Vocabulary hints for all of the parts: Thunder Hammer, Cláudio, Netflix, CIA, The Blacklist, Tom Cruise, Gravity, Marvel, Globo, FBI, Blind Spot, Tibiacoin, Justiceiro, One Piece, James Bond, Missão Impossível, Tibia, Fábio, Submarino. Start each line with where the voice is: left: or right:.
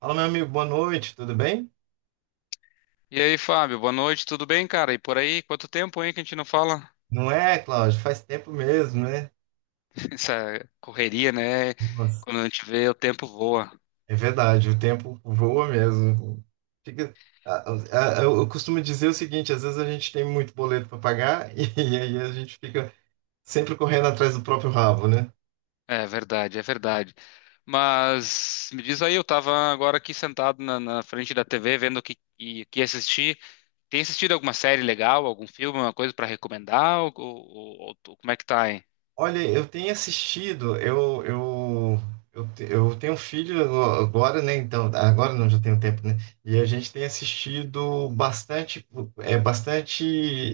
right: Fala, meu amigo, boa noite, tudo bem?
left: E aí, Fábio, boa noite, tudo bem, cara? E por aí, quanto tempo, hein, que a gente não fala?
right: Não é, Cláudio? Faz tempo mesmo, né?
left: Essa correria, né?
right: Nossa.
left: Quando a gente vê, o tempo voa.
right: É verdade, o tempo voa mesmo. Fica- eu costumo dizer o seguinte: às vezes a gente tem muito boleto para pagar e, aí a gente fica sempre correndo atrás do próprio rabo, né?
left: É verdade, é verdade. Mas me diz aí, eu tava agora aqui sentado na frente da TV vendo o que assistir. Tem assistido alguma série legal, algum filme, alguma coisa pra recomendar? Ou como é que tá, hein?
right: Olha, eu tenho assistido, eu tenho um filho agora, né? Então, agora não, já tenho tempo, né? E a gente tem assistido bastante, é bastante,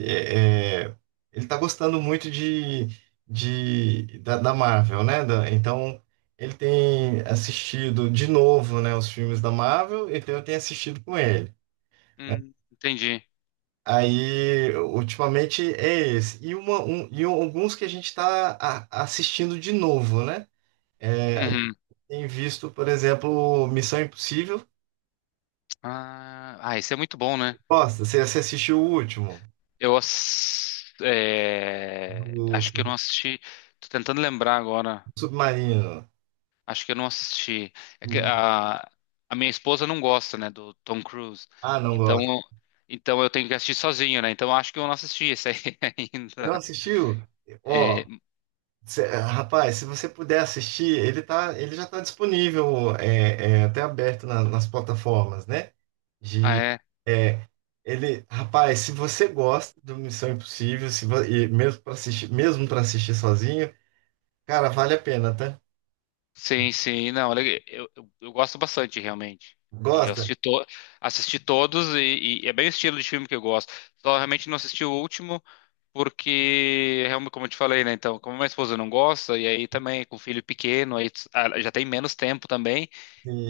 right: é, é, ele tá gostando muito da Marvel, né? Então, ele tem assistido de novo, né, os filmes da Marvel, então eu tenho assistido com ele.
left: Entendi.
right: Aí, ultimamente é esse. E alguns que a gente está assistindo de novo, né? É.
left: Uhum.
right: Tem visto, por exemplo, Missão Impossível.
left: Ah, ah, isso é muito bom, né?
right: Gosta? Você assistiu o último,
left: É,
right: do
left: acho que eu não assisti. Tô tentando lembrar agora.
right: Submarino?
left: Acho que eu não assisti. É que
right: Uhum.
left: a minha esposa não gosta, né, do Tom Cruise.
right: Ah, não
left: Então,
right: gosta.
left: então eu tenho que assistir sozinho, né? Então acho que eu não assisti esse aí
right: Não
left: ainda.
right: assistiu?
left: É,
right: Ó, rapaz, se você puder assistir, ele já está disponível, até aberto nas plataformas, né?
left: ah,
right: De,
left: é.
right: é, ele, rapaz, se você gosta do Missão Impossível, se, vo- e mesmo para assistir sozinho, cara, vale a pena, tá?
left: Sim, sim. Não, eu gosto bastante, realmente. E eu
right: Gosta?
left: assisti, to, assisti todos e, é bem o estilo de filme que eu gosto. Só realmente não assisti o último, porque, realmente, como eu te falei, né? Então, como minha esposa não gosta, e aí também com o filho pequeno, já tem menos tempo também.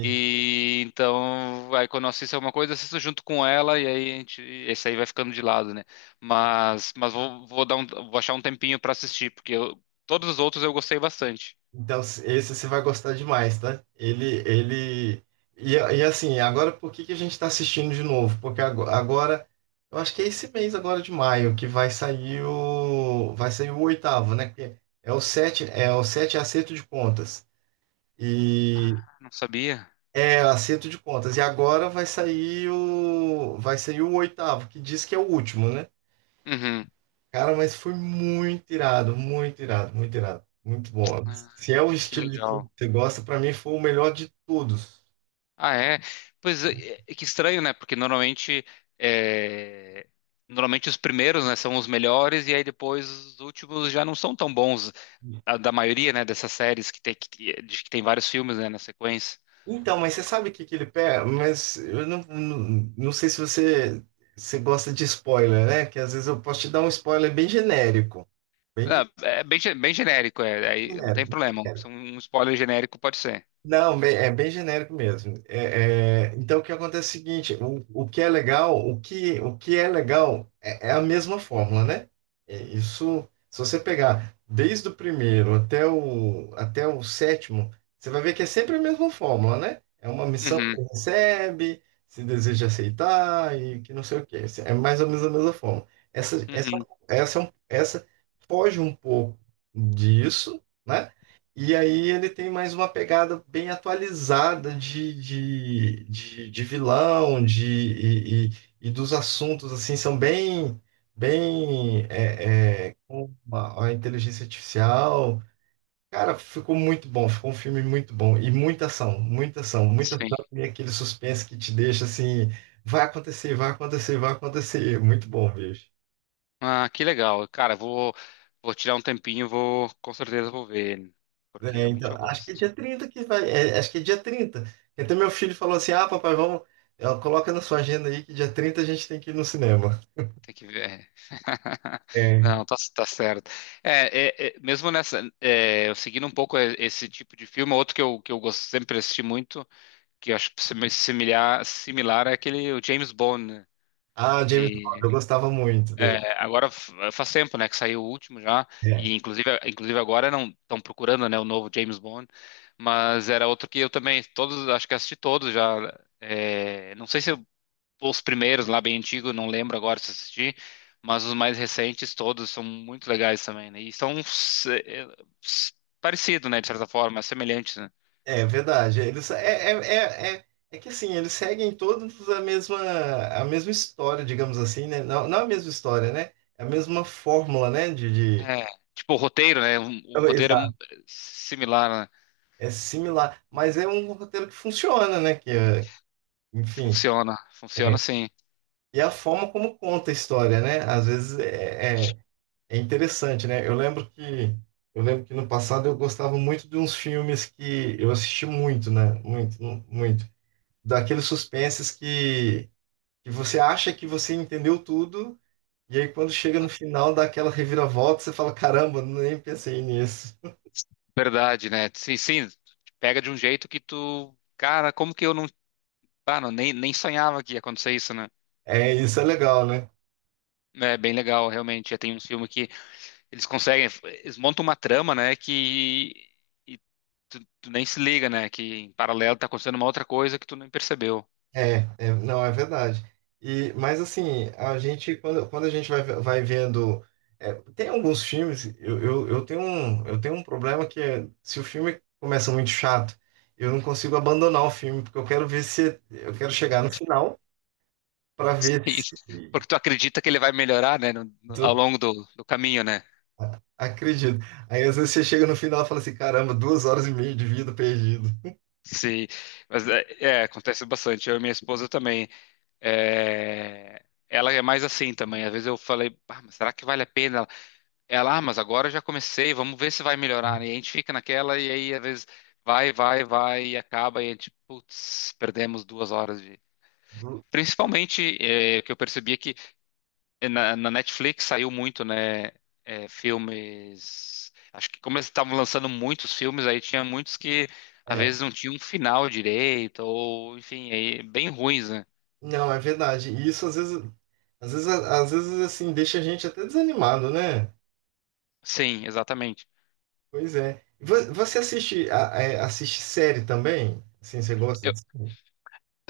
left: E então, aí quando eu assisto alguma coisa, eu assisto junto com ela, e aí a gente, esse aí vai ficando de lado, né? Mas vou achar um tempinho pra assistir. Todos os outros eu gostei bastante.
right: Então, esse você vai gostar demais, tá? E assim, agora por que que a gente está assistindo de novo? Porque agora, eu acho que é esse mês agora de maio que vai sair o oitavo, né? Que é o 7, é acerto de contas. E...
left: Ah, não sabia?
right: É, acerto de contas. E agora vai sair o oitavo, que diz que é o último, né?
left: Uhum.
right: Cara, mas foi muito irado, muito irado, muito irado. Muito bom.
left: Ah,
right: Se é o
left: que
right: estilo de filme
left: legal.
right: que você gosta, pra mim foi o melhor de todos.
left: Ah, é? Pois é, é que estranho, né? Porque é, normalmente os primeiros, né, são os melhores e aí depois os últimos já não são tão bons da maioria, né, dessas séries que de que tem vários filmes, né, na sequência.
right: Então, mas você sabe o que que ele pega? Mas eu não, não, não sei se você gosta de spoiler, né? Que às vezes eu posso te dar um spoiler bem genérico. Bem
left: Não, é bem genérico, é, aí não tem
right: genérico.
left: problema. Um spoiler genérico pode ser.
right: Não, é bem genérico mesmo. Então, o que acontece é o seguinte: o que é legal, o que é legal é, a mesma fórmula, né? É isso, se você pegar desde o primeiro até o sétimo, você vai ver que é sempre a mesma fórmula, né? É uma missão que
left: Uhum,
right: ele recebe, se deseja aceitar e que não sei o quê. É mais ou menos a mesma fórmula. Essa, essa,
left: uhum,
right: Essa foge um pouco disso, né? E aí ele tem mais uma pegada bem atualizada de vilão, e dos assuntos, assim, são bem, bem, é, é, com a inteligência artificial. Cara, ficou muito bom, ficou um filme muito bom. E muita ação, muita ação, muita ação
left: sim.
right: e aquele suspense que te deixa assim, vai acontecer, vai acontecer, vai acontecer. Muito bom, bicho.
left: Ah, que legal. Cara, vou tirar um tempinho, vou com certeza vou ver ele, porque
right: É,
left: realmente
right: então,
left: eu
right: acho que é
left: gosto.
right: dia 30 que vai. Acho que é dia 30. Então meu filho falou assim: ah, papai, vamos. Ó, coloca na sua agenda aí que dia 30 a gente tem que ir no cinema.
left: Tem que ver.
right: É.
left: Não, tá certo. É, mesmo nessa, eu seguindo um pouco esse tipo de filme, outro que eu gosto, sempre assisti muito, que eu acho que similar é aquele o James Bond, né?
right: Ah, James Bond, eu
left: E
right: gostava muito dele.
left: agora faz tempo, né, que saiu o último já,
right: É,
left: e inclusive agora não estão procurando, né, o novo James Bond, mas era outro que eu também todos, acho que assisti todos já. É, não sei se eu os primeiros lá, bem antigos, não lembro agora se assisti, mas os mais recentes todos são muito legais também, né? E são s- parecidos, né, de certa forma, semelhantes, né?
right: é verdade. Eles, é, é, é, é, É que assim, eles seguem todos a mesma história, digamos assim, né? Não, não a mesma história, né? É a mesma fórmula, né?
left: É, tipo o roteiro, né? O
right: Oh,
left: roteiro é
right: exato.
left: similar, né?
right: É similar, mas é um roteiro que funciona, né? Enfim.
left: Funciona, funciona
right: é,
left: sim.
right: E a forma como conta a história, né? Às vezes é interessante, né? Eu lembro que no passado eu gostava muito de uns filmes que eu assisti muito, né? Muito, muito. Daqueles suspenses que você acha que você entendeu tudo, e aí quando chega no final dá aquela reviravolta, você fala, caramba, nem pensei nisso.
left: Verdade, né? Sim, sim, pega de um jeito que tu, cara, como que eu não, ah, não, nem sonhava que ia acontecer isso, né?
right: É, isso é legal, né?
left: É bem legal, realmente. Já tem uns filmes que eles conseguem, eles montam uma trama, né, que tu nem se liga, né? Que em paralelo tá acontecendo uma outra coisa que tu nem percebeu.
right: Não, é verdade. Mas assim, quando a gente vai, vendo. Tem alguns filmes, eu tenho um problema que é, se o filme começa muito chato, eu não consigo abandonar o filme, porque eu quero ver se. Eu quero chegar no final para ver
left: E-
right: se.
left: Porque tu acredita que ele vai melhorar, né? Ao
right: do-
left: longo do caminho, né?
right: Acredito. Aí às vezes você chega no final e fala assim: caramba, 2 horas e meia de vida perdido.
left: Se, Mas é, acontece bastante. Eu e minha esposa também. É, ela é mais assim também. Às vezes eu falei, ah, mas será que vale a pena? Ela, ah, mas agora eu já comecei, vamos ver se vai melhorar. E a gente fica naquela, e aí às vezes vai, vai, vai, e acaba, e a gente, putz, perdemos 2 horas de.
right: Du-
left: Principalmente, o que eu percebi é que na Netflix saiu muito, né? Filmes. Acho que como eles estavam lançando muitos filmes, aí tinha muitos que às
right: É,
left: vezes não tinham um final direito, ou enfim, aí, bem ruins, né?
right: não, é verdade. E isso às vezes, às vezes assim, deixa a gente até desanimado, né?
left: Sim, exatamente.
right: Pois é. Você assiste, assiste série também? Assim, você gosta
left: Eu-
right: de série?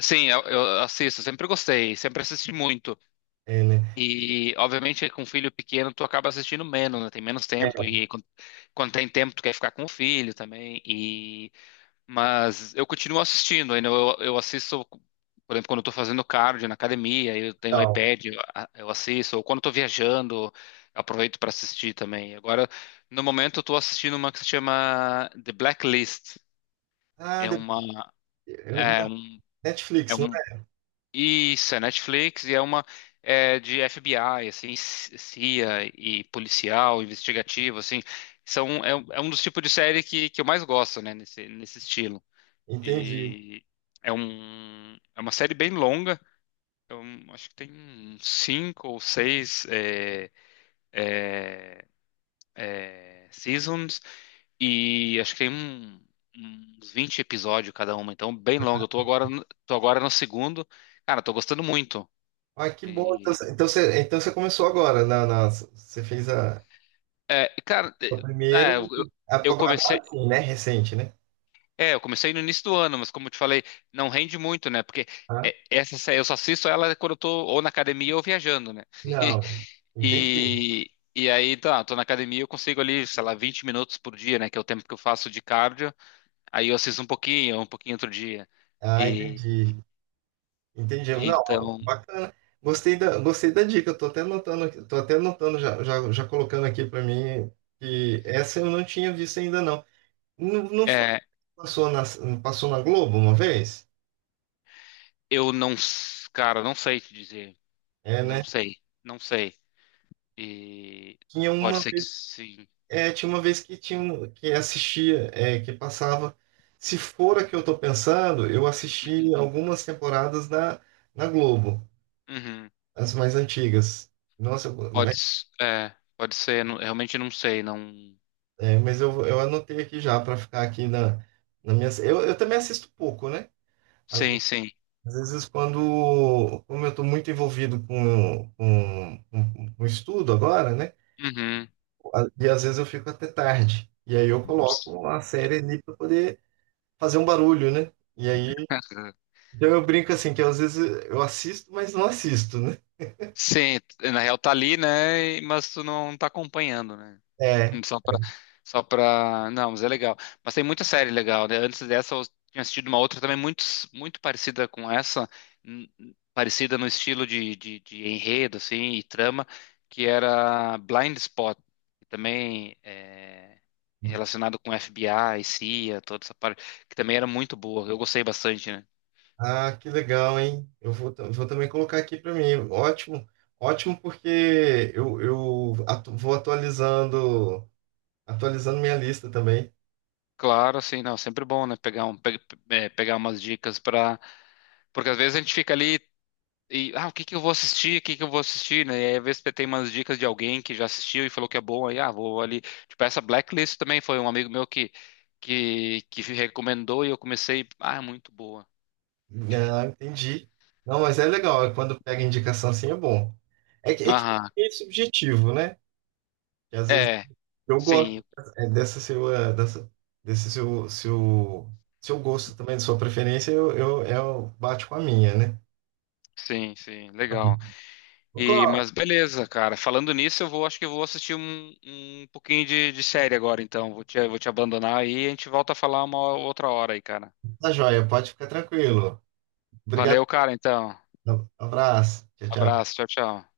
left: sim, eu assisto, sempre gostei, sempre assisti muito.
right: É, né?
left: E obviamente com filho pequeno tu acaba assistindo menos, né? Tem menos tempo.
right: É,
left: E quando tem tempo, tu quer ficar com o filho também. Mas eu continuo assistindo, ainda eu assisto, por exemplo, quando eu tô fazendo cardio na academia, eu tenho
right: tal.
left: iPad, eu assisto, ou quando eu tô viajando, eu aproveito para assistir também. Agora, no momento, eu tô assistindo uma que se chama The Blacklist.
right: Ah,
left: É uma,
right: eu-
left: é um, é
right: Netflix, não
left: um, Isso, é Netflix e é uma é de FBI, assim, CIA e policial, investigativo, assim. É um dos tipos de série que eu mais gosto, né, nesse estilo.
right: é? Entendi.
left: E é uma série bem longa. Eu acho que tem uns cinco ou seis seasons e acho que tem uns 20 episódios cada uma, então bem longa. Eu tô agora, no segundo. Cara, tô gostando muito.
right: Ah, que bom. Então,
left: E,
right: você, então você então você começou agora. Você fez
left: cara,
right: a primeira.
left: é, eu, eu comecei,
right: Agora sim, né? Recente, né?
left: é, eu comecei no início do ano, mas como eu te falei, não rende muito, né? Porque
right: Ah,
left: essa série eu só assisto ela quando eu tô ou na academia ou viajando, né?
right: não. Entendi.
left: E aí, tá, tô na academia, eu consigo ali, sei lá, 20 minutos por dia, né? Que é o tempo que eu faço de cardio. Aí eu assisto um pouquinho outro dia.
right: Ah,
left: E
right: entendi. Entendi. Não,
left: então,
right: bacana. Gostei da dica. Eu tô até anotando, aqui- Tô até anotando já colocando aqui para mim que essa eu não tinha visto ainda não. Não, não foi
left: é,
right: que passou na Globo uma vez?
left: eu não, cara, não sei te dizer.
right: É,
left: Não
right: né?
left: sei, não sei. E
right: Tinha
left: pode
right: uma,
left: ser que
right: vez-
left: sim.
right: Tinha uma vez que que assistia, que passava. Se for a que eu tô pensando, eu assisti
left: Uhum,
right: algumas temporadas na Globo,
left: uhum.
right: as mais antigas. Nossa.
left: Pode ser, realmente não sei, não.
right: Mas eu anotei aqui já para ficar aqui na minha. Eu também assisto pouco, né? Às, ve-
left: Sim, sim.
right: Às vezes, quando. Como eu estou muito envolvido com estudo agora, né?
left: Uhum.
right: E às vezes eu fico até tarde. E aí eu coloco uma série ali para poder fazer um barulho, né? E aí. Então eu brinco assim, que às vezes eu assisto, mas não assisto, né?
left: Sim, na real tá ali, né? Mas tu não tá acompanhando, né?
right: É.
left: Só pra, só pra. Não, mas é legal. Mas tem muita série legal, né? Antes dessa, eu tinha assistido uma outra também muito, muito parecida com essa, parecida no estilo de, de enredo, assim, e trama, que era Blind Spot, que também é relacionado com FBI, CIA, toda essa parte, que também era muito boa. Eu gostei bastante, né?
right: Ah, que legal, hein? Vou também colocar aqui para mim. Ótimo, ótimo, porque vou atualizando, minha lista também.
left: Claro, assim, não, sempre bom, né? Pegar um, pe- pe- é, pegar umas dicas para. Porque às vezes a gente fica ali. E, ah, o que que eu vou assistir? O que que eu vou assistir, né? E aí, às vezes você tem umas dicas de alguém que já assistiu e falou que é bom, aí, ah, vou ali. Tipo, essa Blacklist também foi um amigo meu que recomendou e eu comecei, ah, é muito boa.
right: Ah, entendi. Não, mas é legal, é quando pega indicação assim é bom. É que
left: Aham,
right: é subjetivo, né? Que às vezes
left: é,
right: eu
left: sim,
right: gosto, é, dessa sua, dessa, desse seu gosto também, de sua preferência, eu bate com a minha, né?
left: sim, sim,
right: Tá bom.
left: legal.
right: Ô,
left: E,
right: Cláudio,
left: mas beleza, cara, falando nisso, acho que eu vou assistir um pouquinho de, série agora, então. Vou te abandonar aí e a gente volta a falar uma outra hora aí, cara.
right: tá joia, pode ficar tranquilo. Obrigado.
left: Valeu, cara, então.
right: Abraço. Tchau, tchau.
left: Abraço, tchau, tchau.